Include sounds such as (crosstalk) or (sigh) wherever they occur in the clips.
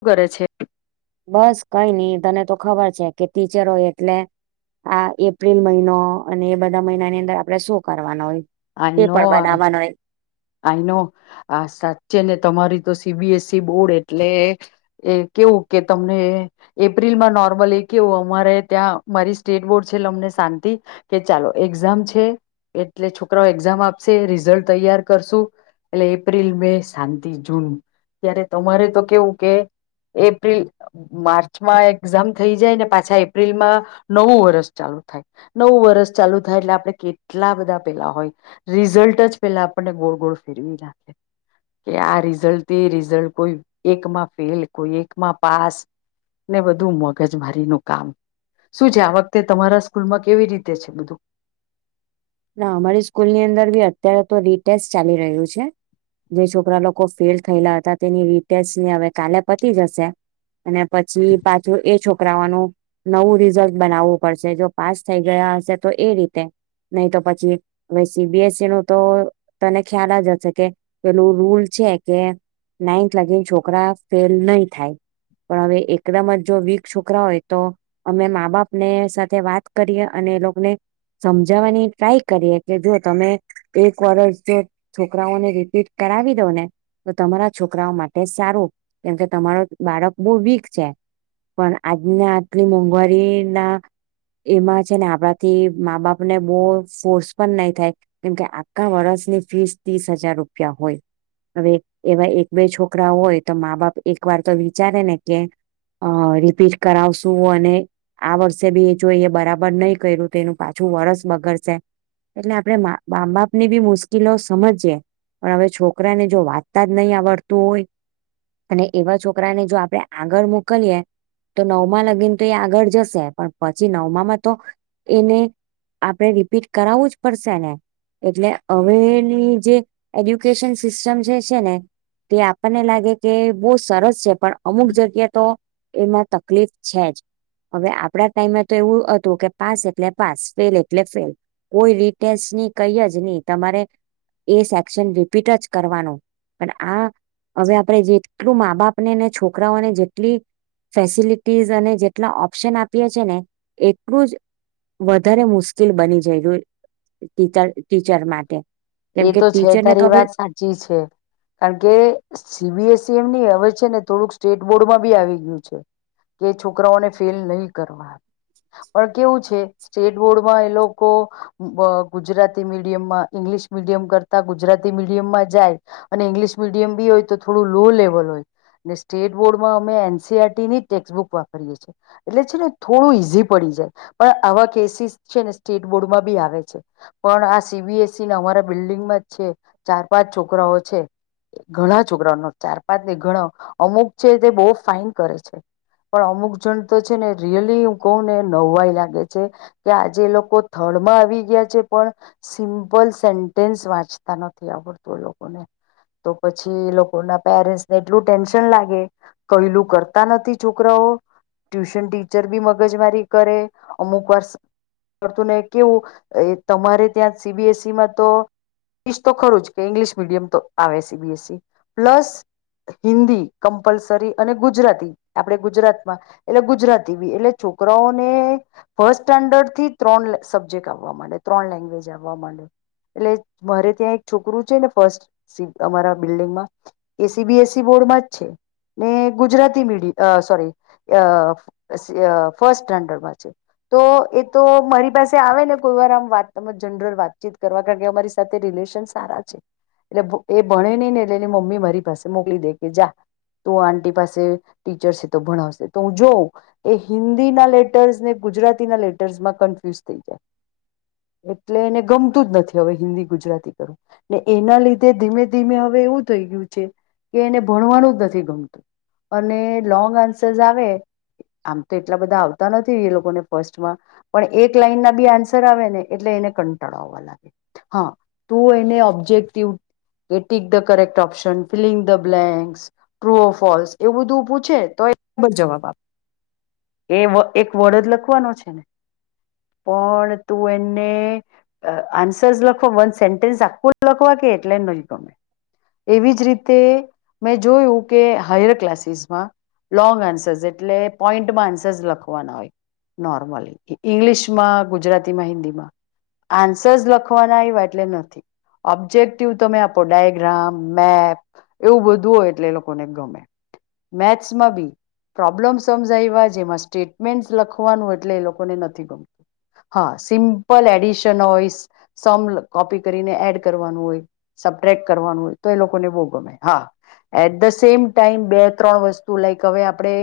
શું કરે છે બસ કઈ નઈ તને તો ખબર છે કે ટીચરોય એટલે આ એપ્રિલ મહિનો અને એ બધા મહિનાની અંદર આપડે શું કરવાનો હોય આઈનો પેપર આ બનાવવાનો હોય આઈનો આ સાચે ને તમારી તો સીબીએસઇ બોર્ડ એટલે એ કેવું કે તમને એપ્રિલમાં નોર્મલ એ કેવું અમારે ત્યાં મારી સ્ટેટ બોર્ડ છે અમને શાંતિ કે ચાલો એક્ઝામ છે એટલે છો એક્ઝામ આપશે રિઝલ્ટ તૈયાર કરશું એટલે એપ્રિલ મે શાંતિ જૂન ત્યારે તમારે તો કેવું કે એપ્રિલ માર્ચમાં એક્ઝામ થઈ જાય ને પાછા એપ્રિલમાં નવું વરષ ચાલુ થાય નવું વરષ ચાલુ થાય એટલે આપણે કેટલા બધા પે હોય રિઝલ્ટ જ પેલા આપણને ગોળ ગોળ ફેરવી નાખે કે આ રિઝલ્ટ એ રિઝલ્ટ કોઈ એકમાં ફેલ કોઈ એકમાં પાસ ને બધું મગજ મારીનું કામ શું છે આ વખતે તમારા સ્કૂલમાં કેવી રીતે છે બધું ના અમારી સ્કૂલની અંદર બી અત્યારે તો રીટેસ્ટ ચાલી રહ્યું છે જે છોકરા લોકો ફેલ થયેલા હતા તેની રીટેસ્ટની હવે કાલે પતી જશે ને પછી પાછું એ છોકરી પકરાવાનું નવું રિઝલ્ટ બનાવવું પડશે જો પાસ થઈ ગયા હશે તો એ રીતે નહી તો પછી હવે સીબીએસઇ નું તો તને ખ્યાલ જ હશે કે પેલું રૂલ છે કે નાઈન્થ લાગીને છોકરા ફેલ નહી થાય પણ હવે એકદમ જ જો વીક છોકરા હોય તો અમે મા બાપને સાથે વાત કરીએ અને એ લોકોને સમ જાવાની ટ્રાય કરીએ કે જો તમે એક વર્ષ જો છોકરાઓને રિપીટ કરાવી દવ ને તો તમારા છોકરાઓ માટે સારું કેમકે તમારો બાળક બહુ વીક છે પણ આજના આટલી મોંઘવારી ના એમાં છે ને આપણાથી મા બાપ ને બો ફોર્સ પણ નહી થાય કેમકે આખા વર્ષની ફીસ ત્રીસ હજાર રૂપિયા હોય હવે એવા એક બે છોકરા હોય તો મા બાપ એક વાર તો વિચારે ને કે અ રીપીટ કરાવશું અને આ વર્ષે બી એ જોઈ એ બરાબર નહીં કર્યું તો એનું પાછ વરસ બગડશે એટલે આપણે મા મા બાપની બી મુશ્કેલો સમજીયએ પણ હવે છોકરાને જો વાંચતા જ નહીં આવડતું હોય અને એવા છોકરાને જો આપણે આગળ મોકલીએ તો નવમાં લગીને તો એ આગળ જશે પણ પછી નવમાંમાં તો એને આપડે રિપીટ કરાવવું જ પડશે ને એટલે હવેની જે એજ્યુકેશન સિસ્ટમ જે છે ને તે આપણને લાગે કે બહુ સરસ છે પણ અમુક જગ્યા તો એમાં તકલીફ છે જ હવે આપડા ટાઈમે તો એવું હતું કે પાસ એટલે પાસ ફેલ એટલે ફેલ કોઈ રીટેસ્ટની કઈ જ નહી તમારે એ સેક્શન રિપીટ જ કરવાનું પણ આ હવે આપણે જેટલું મા બાપને ને છોકરાઓને જેટલી ફેસિલિટીઝ અને જેટલા ઓપ્શન આપીએ છે ને એટલું જ વધારે મુશ્કેલ બની જઈ્યું ટીચર ટીચર માટે એ કેમ કે તો છે ટીચરને તો તારી હવે વાત સાચી છે કારણ કે સીબીએસઇ એમની હ છે ને થોડુંક સ્ટેટ બોર્ડમાં બી આવી ગયું છે કે છોકરાઓને ફેલ નહી કરવા પણ કેવું છે સ્ટેટ બોર્ડમાં એ લોકો બ ગુજરાતી મીડિયમમાં ઈંગ્લિશ મીડયમ કરતા ગુજરાતી મીડિયમમાં જાય અને ઇંગ્લિશ મીડિયમ બી હોય તો થોડું લો લેવલ હોય સ્ટેટ બોર્ડમાં અમે એનસીઆરટીની ટેક્સબુક વાપરીએ છેએ એટલે છે ને થોડું ઈઝી પડી જાય પણ આવા કેસીસ છે ને સ્ટેટ બોર્ડમાં બી આવે છે પણ આ સીબીએસ અમા બિલ્ડિંગમાં જ છે ચાર પાંચ છોકરાઓ છે ઘણા છોકરાઓનો ચાર પાંચ ને ઘણા અમુક છે તે બહુ ફાાઈન કરે છે પણ અમુક જણ તો છે ને રિયલી હું કહું ને નવાય લાગે છે કે આજે લોકો થર્ડમાં આવી ગયા છે પણ સિમ્પલ સે- ટેન્સ વાંચતા નથી આવડતું એ લોકોને તો પછી એ લોકો ના પેરેન્ટસને એટલું ટેન્શન લાગે કહેલું કરતા નથી છોકરાઓ ટ્યુશન ટીચર બી મગજ મારી કરે અમુક વારતુંને કેવું તમારે ત્યાં સીબીએસઇમાં તો ઇશ તો ખરું જ કે ઇંગ્લિશ મીડિયમ તો આવે C B S C plus Hindi compulsory અને ગુજરાતી આપડે ગુજરાતમાં એટલે ગુજરાતી બી એટલે છોકરાઓને ફર્સ્ટ સ્ટાન્ડર્ડ થી ત્રણ સબ્જેક્ટ આવવા માંડે ત્રણ લેંગ્વેજ આવવા માંડે. એટલે મારે ત્યાં એક છોકરું છે ને ફર્સ્ટ સી અમારા બિલ્ડીિંગમાં એ સી બી એસ સી બોર્ડમાં જ છે ને ગુજરાતી મીડ સોરી અઅ અ ફસ્ટ સ્ટાન્ડર્ડમાં છે તો એ તો મારી પાસે આવેને કોઈ વાર આમત જનરલ વાતચીત કરવા અમારી સાથે રિલેશન સારા છે એટલે એ ભણે નહી ને એટલે એ મમ્મી મારી પાસે મોકલી દે કે જા તું આંટી પાસે ટીચર છે તો ભણાવશે તો હું જોઉં એ હિન્દી ના લેટર્સ ને ગુજરાતી ના લેટર્સમાં કન્ફ્યુઝ થઈ જાય એટલે એને ગમતું જ નથી હવે હિન્દી ગુજરાતી કરો ને એના લીધે ધીમે ધીમે હવે એવું થઈ ગયું છે કે એને ભણવાનું જ નથી ગમતું અને લોંગ આન્સરસ આવે આમ તો એટલા બધા આવતા નથી એ લોકોને ફર્સ્ટમાં પણ એક લાઈન ના બી આન્સર આવે ને એટલે એને કંટાલો આવવા લા હા તું એને ઓબ્જેક્ટિવ એ tick the correct option filling the blanks true false એવું બધું પૂછે તો એ જવાબ આપ એ એક વડદ લખવાનો છે ને પણ તું એને આન્સ ટન્સ લખો વન સેન્ટેન્સ આખું લખવા કે એટલે નહી ગમે એવી જ રીતે મેં જોયું કે હાયર ક્લાસીસમાં લોંગ આન્સર્સ એટલે પોઈન્ટમાં આન્સર્સ લખવાના હોય નોર્મલી ઈંગ્લિશમાં ગુજરાતીમાં હિન્દીમાં આન્સર્સ લ ખવાના એટલે નથી ઓબ્જેક્ટિવ તમે આપો ડાયગ્રામ મેપ એવું બધું હોય એટલે એ લોકોને ગમે મેથ્સમાં બી પ્રોબ્લેમ સમજાય જેમાં સ્ટેટમેન્ટ લખવાનું એટલે એ લોકોને નથી ગમતું હા સિમ્પલ એડિશન હોઇસ સમ કોપી કરીને એડ કરવાનું હોય સબ ટ્રેક કરવાનું હોય તો એ લોકોને બો ગમે હા એટ ધ સેમ ટાઈમ બે ત્રણ વસ્તુ લાઈક હવે આપડે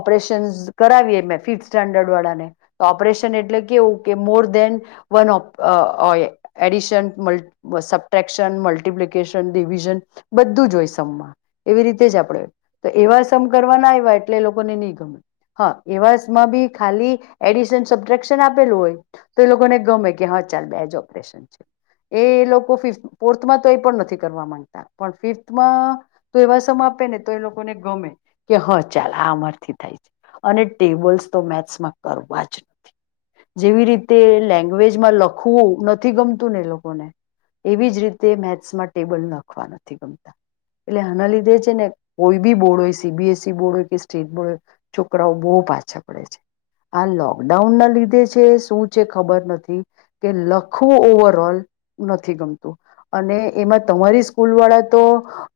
ઓપરેશનસ કરાવીએ મે ફિફથ સ્ટાન્ડર્ડ વાળાને તો ઓપરેશન એટલે કેવું કે મોર દેન વન ઓપ અ ઓ ઓય એડિશન સબટ્રેકશન મલ્ટિપ્લિકેશન ડિવિઝન બધું જ હોય સમમાં એવી રીતે જ આપડે તો એવા સમ કરવા ના આવ્યા એટલે એ લોકોને ની ગમે હા એવા સમમાં બી ખાલી એડિશન સબ્ટ્રક્શન આપેલું હોય તો લોકોને ગમે કે હા ચાલ બે જ ઓપરેન છે એ લોકો ફોર્થમાં તો એ પણ નથી કરવા માંગતા પણ ફિફ્થમાં એવા સમ આપે ને તો એ લોકોને ગમે કે હા ચાલ આ અમારાથી થાય છે અને ટેબલ્સ તો મેથ્સમાં કરવા નથી જેવી રીતે લેં ગવેજમાં લખવું નથી ગમતું ને એ લોકોને એવી જ રીતે મેથ્સમાં ટેબલ લખવા નથી ગમતા એટલે આના લીધે છે ને કોઈ બી બોર્ડ હોય C B S C board હોય કે સ્ટેટ બોર્ડ હોય છોકરાઓ બહુ પાછા પડે છે આ લોકડાઉન ના લીધે છે શું છે ખબર નથી. ચી કે લખવું ઓવરોલ નથી ગમતું અને એમાં તમારી સ્કૂલ વાળા તો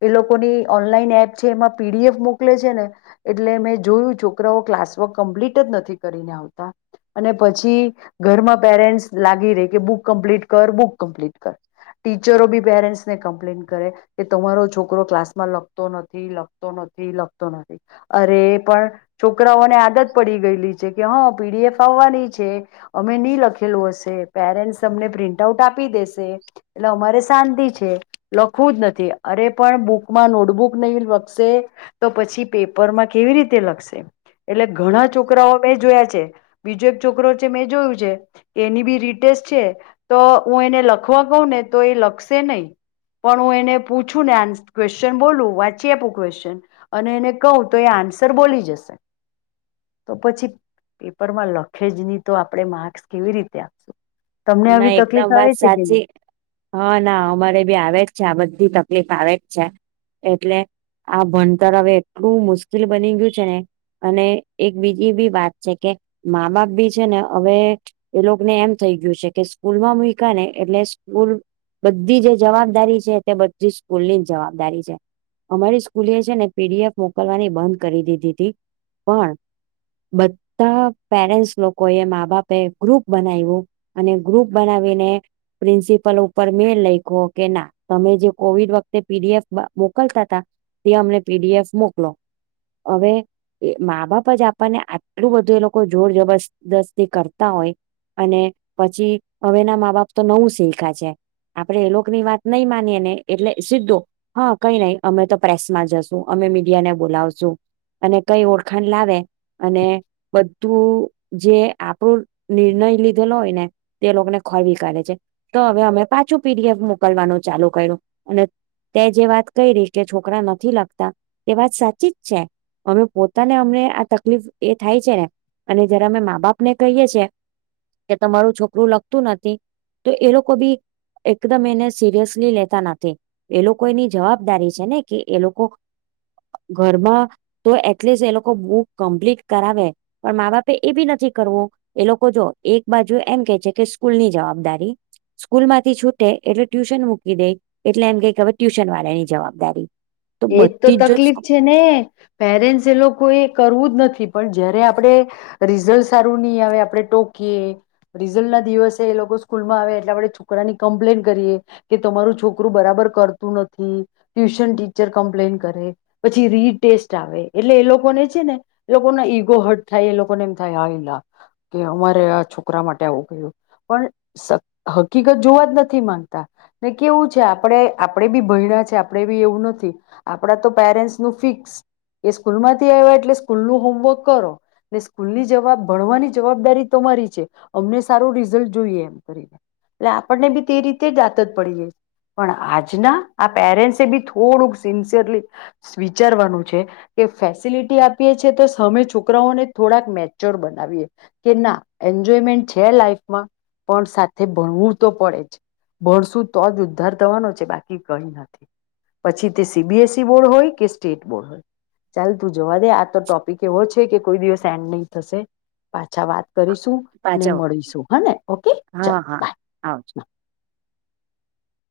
એ લોકોની ઓ નલાઇન એપ છે એમાં પીડીએફ મુ ને જે ને એટલે મેં જોયું છોકરાઓ ક્લાસવર્ક કમ્પ્લીટ જ નથી કરીને આવતા અને પછી ઘરમાં પેરેન્ટ લાગી રે કે બુક કમ્પ્લીટ કર બુક કમ્પ્લીટ કર ટીચરો બી પેરેન્ટ્સને કમ્પ્લેન કરે કે તમારો છોકરો ક્લાસમાં લખતો નથી લખતો નથી લખતો નથી અરે પણ છોક કરાઓને આદત પડી ગયેલી છે કે હા પીડીએફ આવવાની છે અમે ની લખેલું હશ તે પેરેન્ટ્સ અમને પ્રિન્ટ આઉટ આપી દેસ એટલે અમારે શાંતિ છે. તે લખવું જ નથી અરે પણ બુકમાં નોટબુક નહી લખશે. તો પછી પેપર માં કેવી રીત તે લખશે એટલે ઘણા છોકરાઓ મેં જોયા છે બીજો એક છોકરો મેં જોયું છે કે એની બી ડિટેસ્ટ છે તો હું એને લખવા કહું ને તો એ લખશે નઈ પણ હું એને પૂછું ને ક્વેશ્ચન બોલું વાંચી આપું ક્વેશ્ચન અને એને કહું તો એ આન્સર બોલી જશે તો પછી પેપરમાં લખે જ ની તો આપણે માર્ક્સ કેવી રીતે આપ (inaudible) ના એકદમ વાત કે નહી સાચી હા ના અમારે બી આવે જ છે આ બધી તક. લીફ આવે જ છે એટલે આ ભણતર હવે એટલું મુશ્કેલ બની ગયું છે ને અને એક બીજી બી વાત છે કે મા બાપ બી છે ને હવે એ લોકોને એમ થઈ ગયું છે કે સ્કૂલમાં મૂયકાને એટલે સ્કૂલ બધી જે જવાબદારી છે તે બધી સ્કૂલની જ જવાબદારી છે અમારી સ્કૂલે છેને પીડીએફ મોકલવાની બંધ કરી દીધી તી પણ બધા પેરેન્ટ્સ લોકો એ મા બાપે ગ્રુપ બનાવ્યું. અને ગ્રુપ બનાવીને પ્રિન્સિપલ ઉપર મેલ લયખો કે ના તમે જે કોવિડ વખતે પીડીએફ મોકલતા હતા તે અમને પીડીએફ મોકલો હવે મા બાપ જ આપણને આટલું બધું એ લોકો જોર જબરદસ્તી કરતા હોય અને પછી હવેના મા બાપ તો નવું શીયખા છે આપણે એ લોકોની વાત નઈ માનીએ ને એટલે સીધો હા કઈ નહી અમે તો પ્રેસ માં જશું અમે મીડિયાને બોલાવશું અને કઈ ઓળખાણ લાવે અને બધું જે આપડું નિર્ણય લીધેલો હોય ને તે લોકોને ખોળવી કાઢે છે તો હવે અમે પાછું પીડીએફ મોકલવાનું ચાલુ કર્યું અને તે જે વાત કયરી કે છોકરા નથી લખતા તે વાત સાચી જ છે અમે પોતાને અમને આ તકલીફ એ થાય છે ને અને જયારે અમે મા બાપને કહીએ છે કે તમારું છોક રુ લખતું નથી તો એ લોકો બી એકદમ એને સિરિયસલી લેતા નથી એ લોકો એની જવાબદારી છે ને કે એ લોકો ઘરમાં તો એટલીસ્ટ એ લોકો બુક કમ્પ્લીટ કરાવે પણ મા બાપે એ બી નથી કરવું એ લોકો જો એક બાજુ એમ કે છે કે સ્કૂલની જવાબદારી સ્કૂલ માંથી છૂટે એટલે ટ્યુશન મૂકી દેય એટલે એમ કેય કે હવે ટ્યુશન વાળાની જવાબદારી. એજ તો બધી જ તકલીફ જો છે ને પેરેન્ટ્સ એ લોકો એ કરવું જ નથી. પણ જયારે આપડે રિઝલ્ટ સારું ની આવે આપડે ટોકીએ રીઝલ્ટના દિવસે એ લોકો સ્કૂલમાં આવે એટલે આપડે છોકરાની કમ્પ્લેન કરીએ કે તમારું છોકરું બરાબર કરતું નથી ટ્યુશન ટી ચર ટમ્પ્લેન કરે પછી રીટેસ્ટ આવે એટલે એ લોકોને છે ને એ લોકોના ઈગો હર્ટ થાય એ લોકોને એમ થાય હલા કે અમારે આ છોકરા માટે આવું કહ્યું પણ હકીકત જોવા જ નથી માંગતા ને કેવું છે આપડે આપડે બી ભયણા છે આપડે બી એવું ન થી આપડાતો પેરેન્સનું ફિક્સ કે સ્કૂલ માંથી આવે એટલે સ્કૂલ નું હોમવર્ક કરો ને સ્કૂલની જવાબ ભણવાની જવાબદારી તમારી છે અમને સારું રિઝલ્ટ જોઈએ એમ કરીને હવે આપણને બી તે રીતે જ આતત પડી ગઈ પણ આજના આ પેરેન્સ્ટસે બી થોડુંક સિન્સરલી વિચારવાનું છે કે ફેસિલિટી આપીએ છે તો અમે છોકરાઓને થોડાક મેચ્યોર બનાવીએ કે ના એન્જોયમેન્ટ છે લાઈફમાં પણ સાથે ભણવું તો પડે જ ભણશું તો જ ઉદ્ધાર થવાનો છે બાકી કઈ નથી પછી C B S C board હોય કે સ્ટેટ બોર્ડ હોય ચાલ તું જવા દે આ તો ટોપિક એવો છે કે કોઈ દિવસ એન્ડ નહી થશે પા છા વાત કરીશું ને પાછળ મળીશું હા ને ઓકે ચલ હા હા આવ બાય.